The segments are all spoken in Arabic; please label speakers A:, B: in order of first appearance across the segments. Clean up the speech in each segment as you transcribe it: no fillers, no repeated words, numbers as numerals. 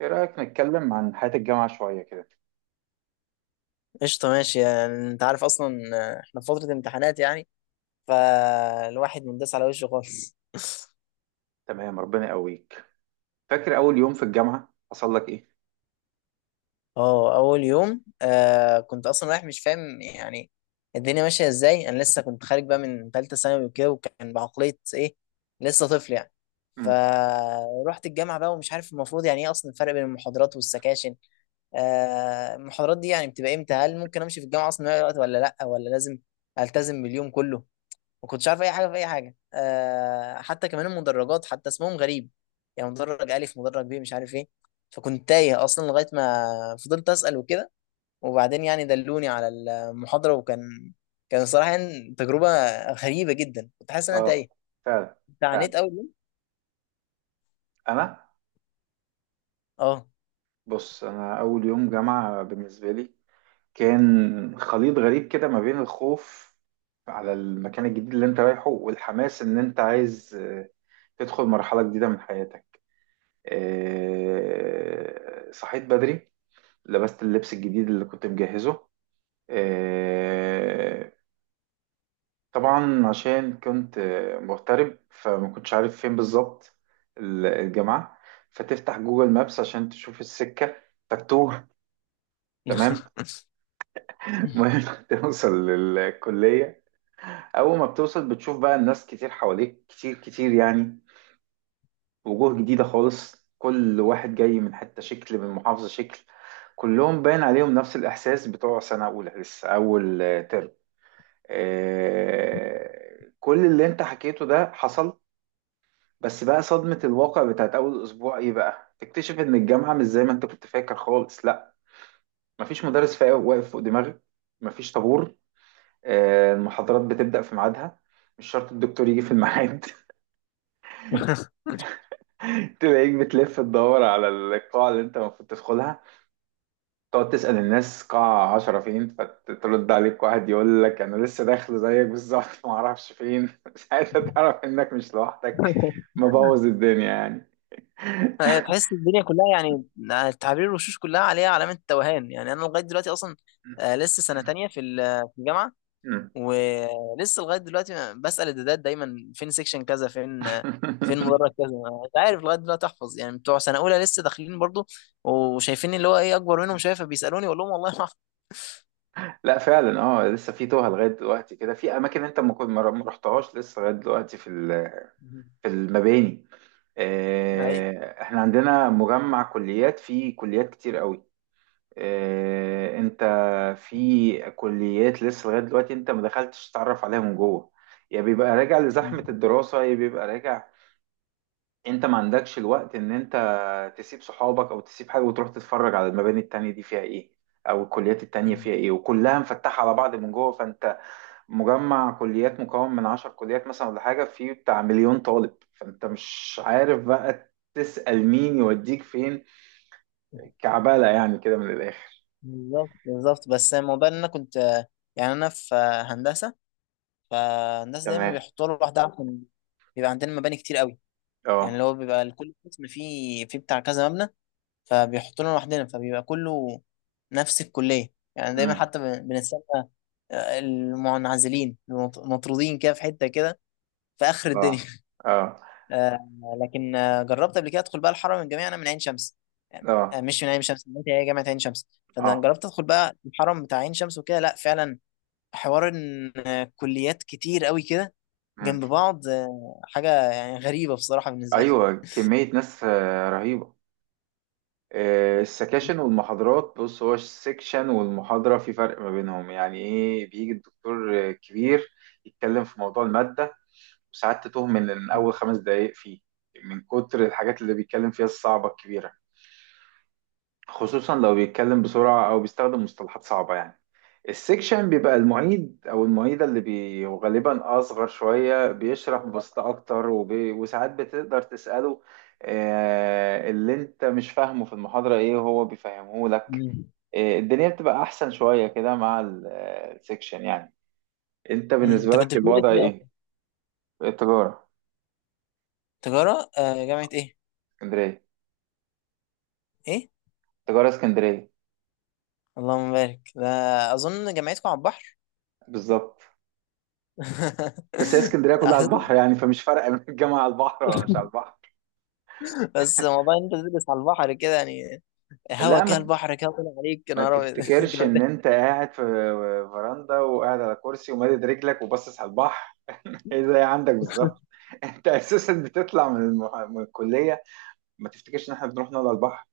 A: ايه رأيك نتكلم عن حياة الجامعة شوية كده؟
B: قشطة، ماشي. يعني انت عارف اصلا، احنا في فترة امتحانات يعني، فالواحد منداس على وشه خالص.
A: تمام، ربنا يقويك. فاكر اول يوم في الجامعة حصل لك ايه؟
B: اه، اول يوم. كنت اصلا رايح مش فاهم يعني الدنيا ماشية ازاي. انا لسه كنت خارج بقى من ثالثة ثانوي وكده، وكان بعقلية ايه، لسه طفل يعني.
A: امم.
B: فروحت الجامعة بقى ومش عارف المفروض يعني ايه اصلا الفرق بين المحاضرات والسكاشن. المحاضرات دي يعني بتبقى امتى؟ هل ممكن امشي في الجامعة اصلا من أي وقت ولا لا، ولا لازم التزم باليوم كله؟ ما كنتش عارف اي حاجه في اي حاجه. حتى كمان المدرجات حتى اسمهم غريب، يعني مدرج الف، مدرج ب، مش عارف ايه. فكنت تايه اصلا لغايه ما فضلت اسال وكده، وبعدين يعني دلوني على المحاضره، وكان صراحه يعني تجربه غريبه جدا، كنت حاسس ان انا
A: اه،
B: تايه.
A: فعلا.
B: انت
A: فعلا.
B: عانيت اول يوم؟
A: انا.
B: اه.
A: بص، انا اول يوم جامعة بالنسبة لي كان خليط غريب كده ما بين الخوف على المكان الجديد اللي انت رايحه، والحماس ان انت عايز تدخل مرحلة جديدة من حياتك. صحيت بدري، لبست اللبس الجديد اللي كنت مجهزه. آه، طبعا عشان كنت مغترب فما كنتش عارف فين بالظبط الجامعة. فتفتح جوجل مابس عشان تشوف السكة، تتوه. تمام. المهم توصل للكلية. أول ما بتوصل بتشوف بقى الناس كتير حواليك، كتير كتير يعني. وجوه جديدة خالص، كل واحد جاي من حتة شكل، من محافظة شكل. كلهم باين عليهم نفس الإحساس بتوع سنة أولى لسه أول ترم. كل اللي أنت حكيته ده حصل. بس بقى صدمة الواقع بتاعت أول أسبوع إيه بقى؟ تكتشف إن الجامعة مش زي ما أنت كنت فاكر خالص، لأ، مفيش مدرس واقف فوق دماغك، مفيش طابور، المحاضرات بتبدأ في ميعادها، مش شرط الدكتور يجي في الميعاد. تلاقيك بتلف تدور على القاعة اللي أنت المفروض تدخلها، تقعد تسأل الناس قاعة 10 فين، فترد عليك واحد يقول لك أنا لسه داخل زيك بالظبط. معرفش فين. ساعتها تعرف إنك مش لوحدك، مبوظ الدنيا يعني.
B: تحس الدنيا كلها يعني تعابير الوشوش كلها عليها علامه توهان، يعني انا لغايه دلوقتي اصلا، لسه سنه تانية في في الجامعه. ولسه لغايه دلوقتي أنا بسال الدادات دايما فين سيكشن كذا، فين مدرج كذا، مش عارف لغايه دلوقتي احفظ يعني. بتوع سنه اولى لسه داخلين برضو وشايفين اللي هو ايه اكبر منهم، شايفه بيسالوني، اقول لهم والله ما اعرف.
A: لا فعلا، اه لسه في توها لغايه دلوقتي كده، في اماكن انت ما كنت ما رحتهاش لسه لغايه دلوقتي في في المباني.
B: أي.
A: احنا عندنا مجمع كليات فيه كليات كتير قوي. انت في كليات لسه لغايه دلوقتي انت ما دخلتش تتعرف عليها من جوه، يا بيبقى راجع لزحمه الدراسه، يا بيبقى راجع. انت ما عندكش الوقت ان انت تسيب صحابك او تسيب حاجه وتروح تتفرج على المباني التانية دي فيها ايه، او الكليات التانية فيها ايه. وكلها مفتحه على بعض من جوه. فانت مجمع كليات مكون من 10 كليات مثلا ولا حاجه، فيه بتاع مليون طالب، فانت مش عارف بقى تسأل مين يوديك فين. كعبالة يعني كده من الاخر.
B: بالظبط بالظبط، بس الموضوع ان انا كنت يعني. انا في هندسه، فالناس دايما
A: تمام.
B: بيحطوا له لوحدها عشان بيبقى عندنا مباني كتير قوي، يعني اللي
A: اه.
B: هو بيبقى لكل قسم فيه، فيه بتاع كذا مبنى، فبيحطونا لوحدنا، فبيبقى كله نفس الكلية يعني دايما.
A: امم.
B: حتى بنستنى، المنعزلين، المطرودين كده في حتة كده في آخر الدنيا.
A: اه. اه.
B: آه، لكن جربت قبل كده أدخل بقى الحرم الجامعي. أنا من عين شمس، يعني
A: اه.
B: مش من عين شمس، من هي جامعة عين شمس. فأنا
A: اه.
B: جربت أدخل بقى الحرم بتاع عين شمس وكده. لا فعلا، حوار إن كليات كتير قوي كده
A: مم.
B: جنب بعض حاجة يعني غريبة بصراحة بالنسبة لي.
A: ايوه كمية ناس رهيبة. السكاشن والمحاضرات، بص، هو السكشن والمحاضرة في فرق ما بينهم. يعني ايه؟ بيجي الدكتور كبير، يتكلم في موضوع المادة، وساعات تتوه من أول 5 دقايق فيه، من كتر الحاجات اللي بيتكلم فيها الصعبة الكبيرة، خصوصا لو بيتكلم بسرعة أو بيستخدم مصطلحات صعبة يعني. السكشن بيبقى المعيد أو المعيدة اللي غالبا أصغر شوية، بيشرح ببساطة أكتر، وساعات بتقدر تسأله اللي أنت مش فاهمه في المحاضرة إيه، وهو بيفهمه لك.
B: مم.
A: الدنيا بتبقى أحسن شوية كده مع السكشن يعني. أنت
B: مم.
A: بالنسبة
B: أنت كنت
A: لك
B: بتدرس
A: الوضع
B: إيه أصلا؟
A: إيه؟ التجارة.
B: تجارة جامعة إيه؟
A: اسكندرية.
B: ايه.
A: تجارة اسكندرية.
B: اللهم بارك ده. اظن جامعتكم على البحر.
A: بالظبط. بس هي اسكندرية كلها على البحر
B: أحسن-
A: يعني، فمش فارقة من الجامعة على البحر ولا مش على البحر.
B: بس موضوع إن انت تدرس على البحر كده يعني. هوا
A: لا،
B: كده،
A: ما
B: البحر كده طلع عليك يا
A: ما
B: نهار أبيض.
A: تفتكرش ان
B: جامد.
A: انت قاعد في فراندا وقاعد على كرسي ومادد رجلك وباصص على البحر. ايه ده عندك بالظبط؟ انت اساسا بتطلع من من الكليه. ما تفتكرش ان احنا بنروح نقعد على البحر.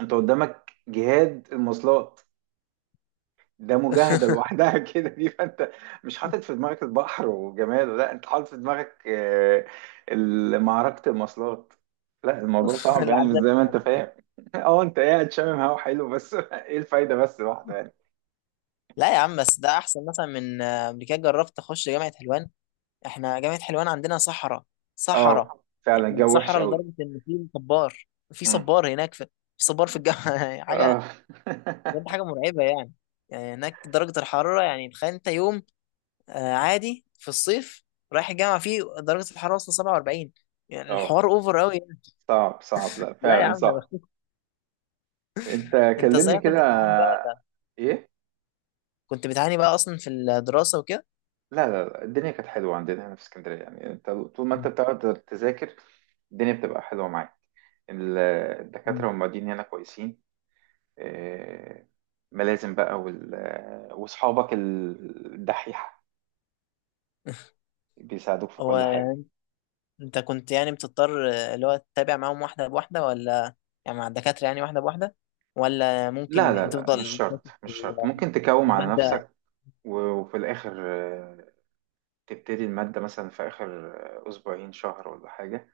A: انت قدامك جهاد المواصلات، ده مجاهده لوحدها. كده دي. فانت مش حاطط في دماغك البحر وجماله، لا، انت حاطط في دماغك معركه المواصلات. لا الموضوع صعب يعني، مش
B: العذاب
A: زي ما
B: بتاع
A: انت فاهم. اه انت قاعد شامم هوا حلو بس، ايه الفايده بس لوحده يعني؟
B: لا يا عم، بس ده احسن مثلا من قبل كده جربت اخش جامعه حلوان. احنا جامعه حلوان عندنا صحراء، صحراء.
A: اه فعلا
B: يعني
A: الجو وحش
B: صحراء
A: قوي.
B: لدرجه ان في صبار، في
A: امم.
B: صبار هناك، في صبار في الجامعه. حاجه،
A: اه.
B: بجد حاجه مرعبه يعني. يعني هناك درجه الحراره يعني تخيل انت، يوم عادي في الصيف رايح الجامعه فيه درجه الحراره وصل 47. يعني
A: اه،
B: الحوار اوفر قوي يعني.
A: صعب صعب، لا
B: لا يا
A: فعلا
B: عم، يا
A: صعب.
B: بختك.
A: انت
B: انت
A: كلمني
B: صحيح
A: كده.
B: كنت بتعاني بقى ولا؟
A: ايه؟
B: كنت بتعاني بقى اصلا في الدراسه وكده؟
A: لا لا لا، الدنيا كانت حلوه عندنا هنا في اسكندريه يعني. انت طول ما انت
B: مم.
A: بتقعد تذاكر، الدنيا بتبقى حلوه معاك. ال- الدكاتره
B: مم.
A: والمعيدين هنا كويسين. آه، ملازم بقى واصحابك الدحيحه، بيساعدوك في
B: هو
A: كل حاجه.
B: انت كنت يعني بتضطر اللي هو تتابع معاهم واحده بواحده، ولا يعني مع الدكاتره يعني واحده بواحده؟ ولا
A: لا لا
B: ممكن
A: لا، مش
B: تفضل فاكس
A: شرط
B: في
A: مش شرط، ممكن
B: في
A: تكوم على
B: الماده؟
A: نفسك و- وفي الآخر تبتدي المادة مثلا في آخر أسبوعين شهر ولا حاجة.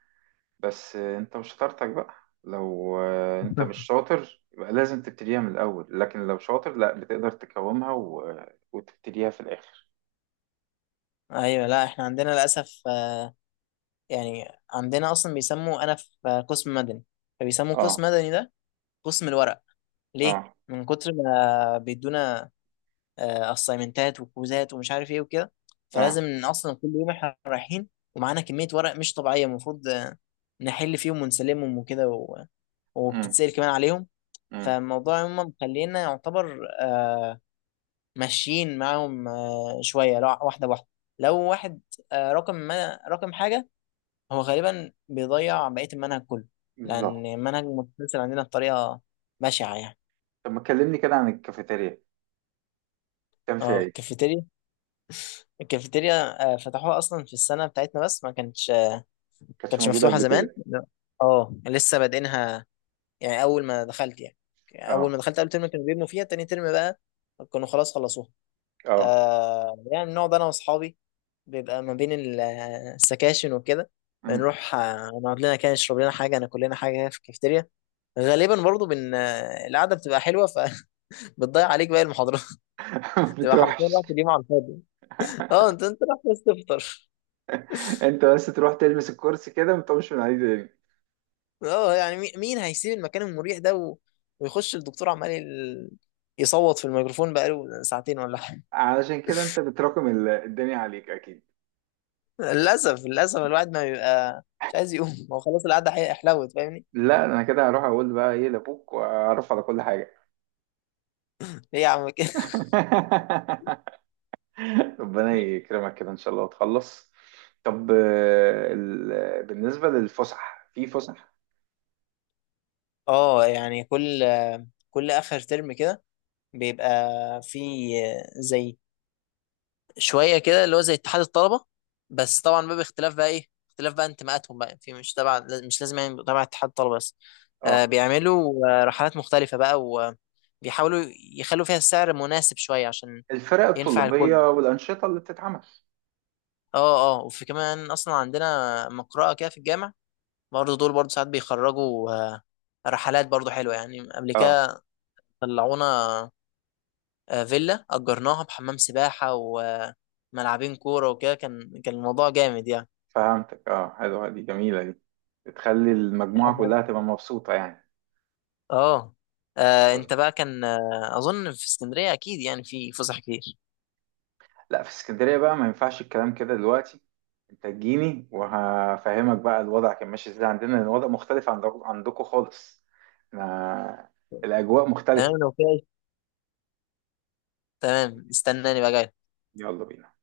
A: بس أنت مش شطارتك بقى، لو أنت مش شاطر يبقى لازم تبتديها من الأول، لكن لو شاطر لا، بتقدر تقاومها وتبتديها في الآخر.
B: ايوه. لا، احنا عندنا للاسف يعني عندنا اصلا بيسموا، انا في قسم مدني، فبيسموا قسم
A: اه.
B: مدني ده قسم الورق، ليه؟
A: اه.
B: من كتر ما بيدونا اسايمنتات وكوزات ومش عارف ايه وكده.
A: اه.
B: فلازم إن اصلا كل يوم احنا رايحين ومعانا كميه ورق مش طبيعيه، المفروض نحل فيهم ونسلمهم وكده
A: امم.
B: وبتتسأل كمان عليهم.
A: امم.
B: فالموضوع هم مخلينا يعتبر ماشيين معاهم شويه، لو واحده بواحده، لو واحد رقم، ما رقم حاجه هو غالبا بيضيع بقيه المنهج كله،
A: بالظبط.
B: لان المنهج متسلسل عندنا بطريقه بشعه يعني.
A: طب ما تكلمني كده عن الكافيتيريا، كان فيها
B: اه
A: ايه؟
B: الكافيتيريا. الكافيتيريا فتحوها اصلا في السنه بتاعتنا، بس ما كانتش آه،
A: كانتش
B: كانتش
A: موجودة
B: مفتوحه
A: قبل
B: زمان،
A: كده.
B: لا. اه لسه بادئينها يعني. اول ما
A: اه.
B: دخلت اول ترم كانوا بيبنوا فيها، تاني ترم بقى كانوا خلاص خلصوها.
A: اه.
B: يعني بنقعد انا واصحابي، بيبقى ما بين السكاشن وكده،
A: أمم.
B: بنروح نقعد لنا كده، نشرب لنا حاجه، ناكل لنا حاجه هنا في الكافيتيريا. غالبا برضو بن آه، القعده بتبقى حلوه، فبتضيع عليك باقي المحاضرات.
A: ما
B: تبقى حرفيا
A: بتروحش.
B: رحت اليوم على الفاضي. اه انت رايح بس تفطر.
A: انت بس تروح تلمس الكرسي كده وما تقومش من عليه تاني.
B: اه يعني مين هيسيب المكان المريح ده و ويخش الدكتور عمال يصوت في الميكروفون بقاله ساعتين ولا حاجه.
A: علشان كده انت بتراكم الدنيا عليك اكيد.
B: للاسف للاسف الواحد ما بيبقى مش عايز يقوم. هو خلاص القعده حلوت، فاهمني؟
A: لا انا كده هروح اقول بقى ايه لابوك واعرف على كل حاجه.
B: ليه يا عم كده؟
A: ربنا يكرمك كده ان شاء الله وتخلص. طب بالنسبه للفسح، في فسح؟
B: اه يعني كل اخر ترم كده بيبقى في زي شويه كده اللي هو زي اتحاد الطلبه، بس طبعا بقى باختلاف بقى ايه اختلاف بقى انتماءاتهم بقى، في مش تبع، مش لازم يعني تبع اتحاد الطلبه بس. آه
A: اه
B: بيعملوا رحلات مختلفه بقى، وبيحاولوا يخلوا فيها السعر مناسب شويه عشان
A: الفرق
B: ينفع الكل.
A: الطلابيه والانشطه اللي بتتعمل.
B: اه اه، وفي كمان اصلا عندنا مقرأة كده في الجامع، برضه دول برضه ساعات بيخرجوا رحلات برضه حلوه يعني. قبل
A: اه
B: كده طلعونا فيلا اجرناها بحمام سباحه وملعبين كوره وكده، كان الموضوع جامد يعني.
A: فهمتك، اه حلوه دي، جميله دي، بتخلي المجموعه كلها تبقى مبسوطه يعني.
B: اه انت بقى كان اظن في اسكندريه اكيد يعني في فسح كتير.
A: لا في اسكندرية بقى ما ينفعش الكلام كده دلوقتي. انت تجيني وهفهمك بقى الوضع كان ماشي ازاي عندنا، لان الوضع مختلف عن عندكم خالص. احنا الاجواء
B: تمام
A: مختلفة.
B: لو كده. تمام، استناني بقى جاي.
A: يلا بينا.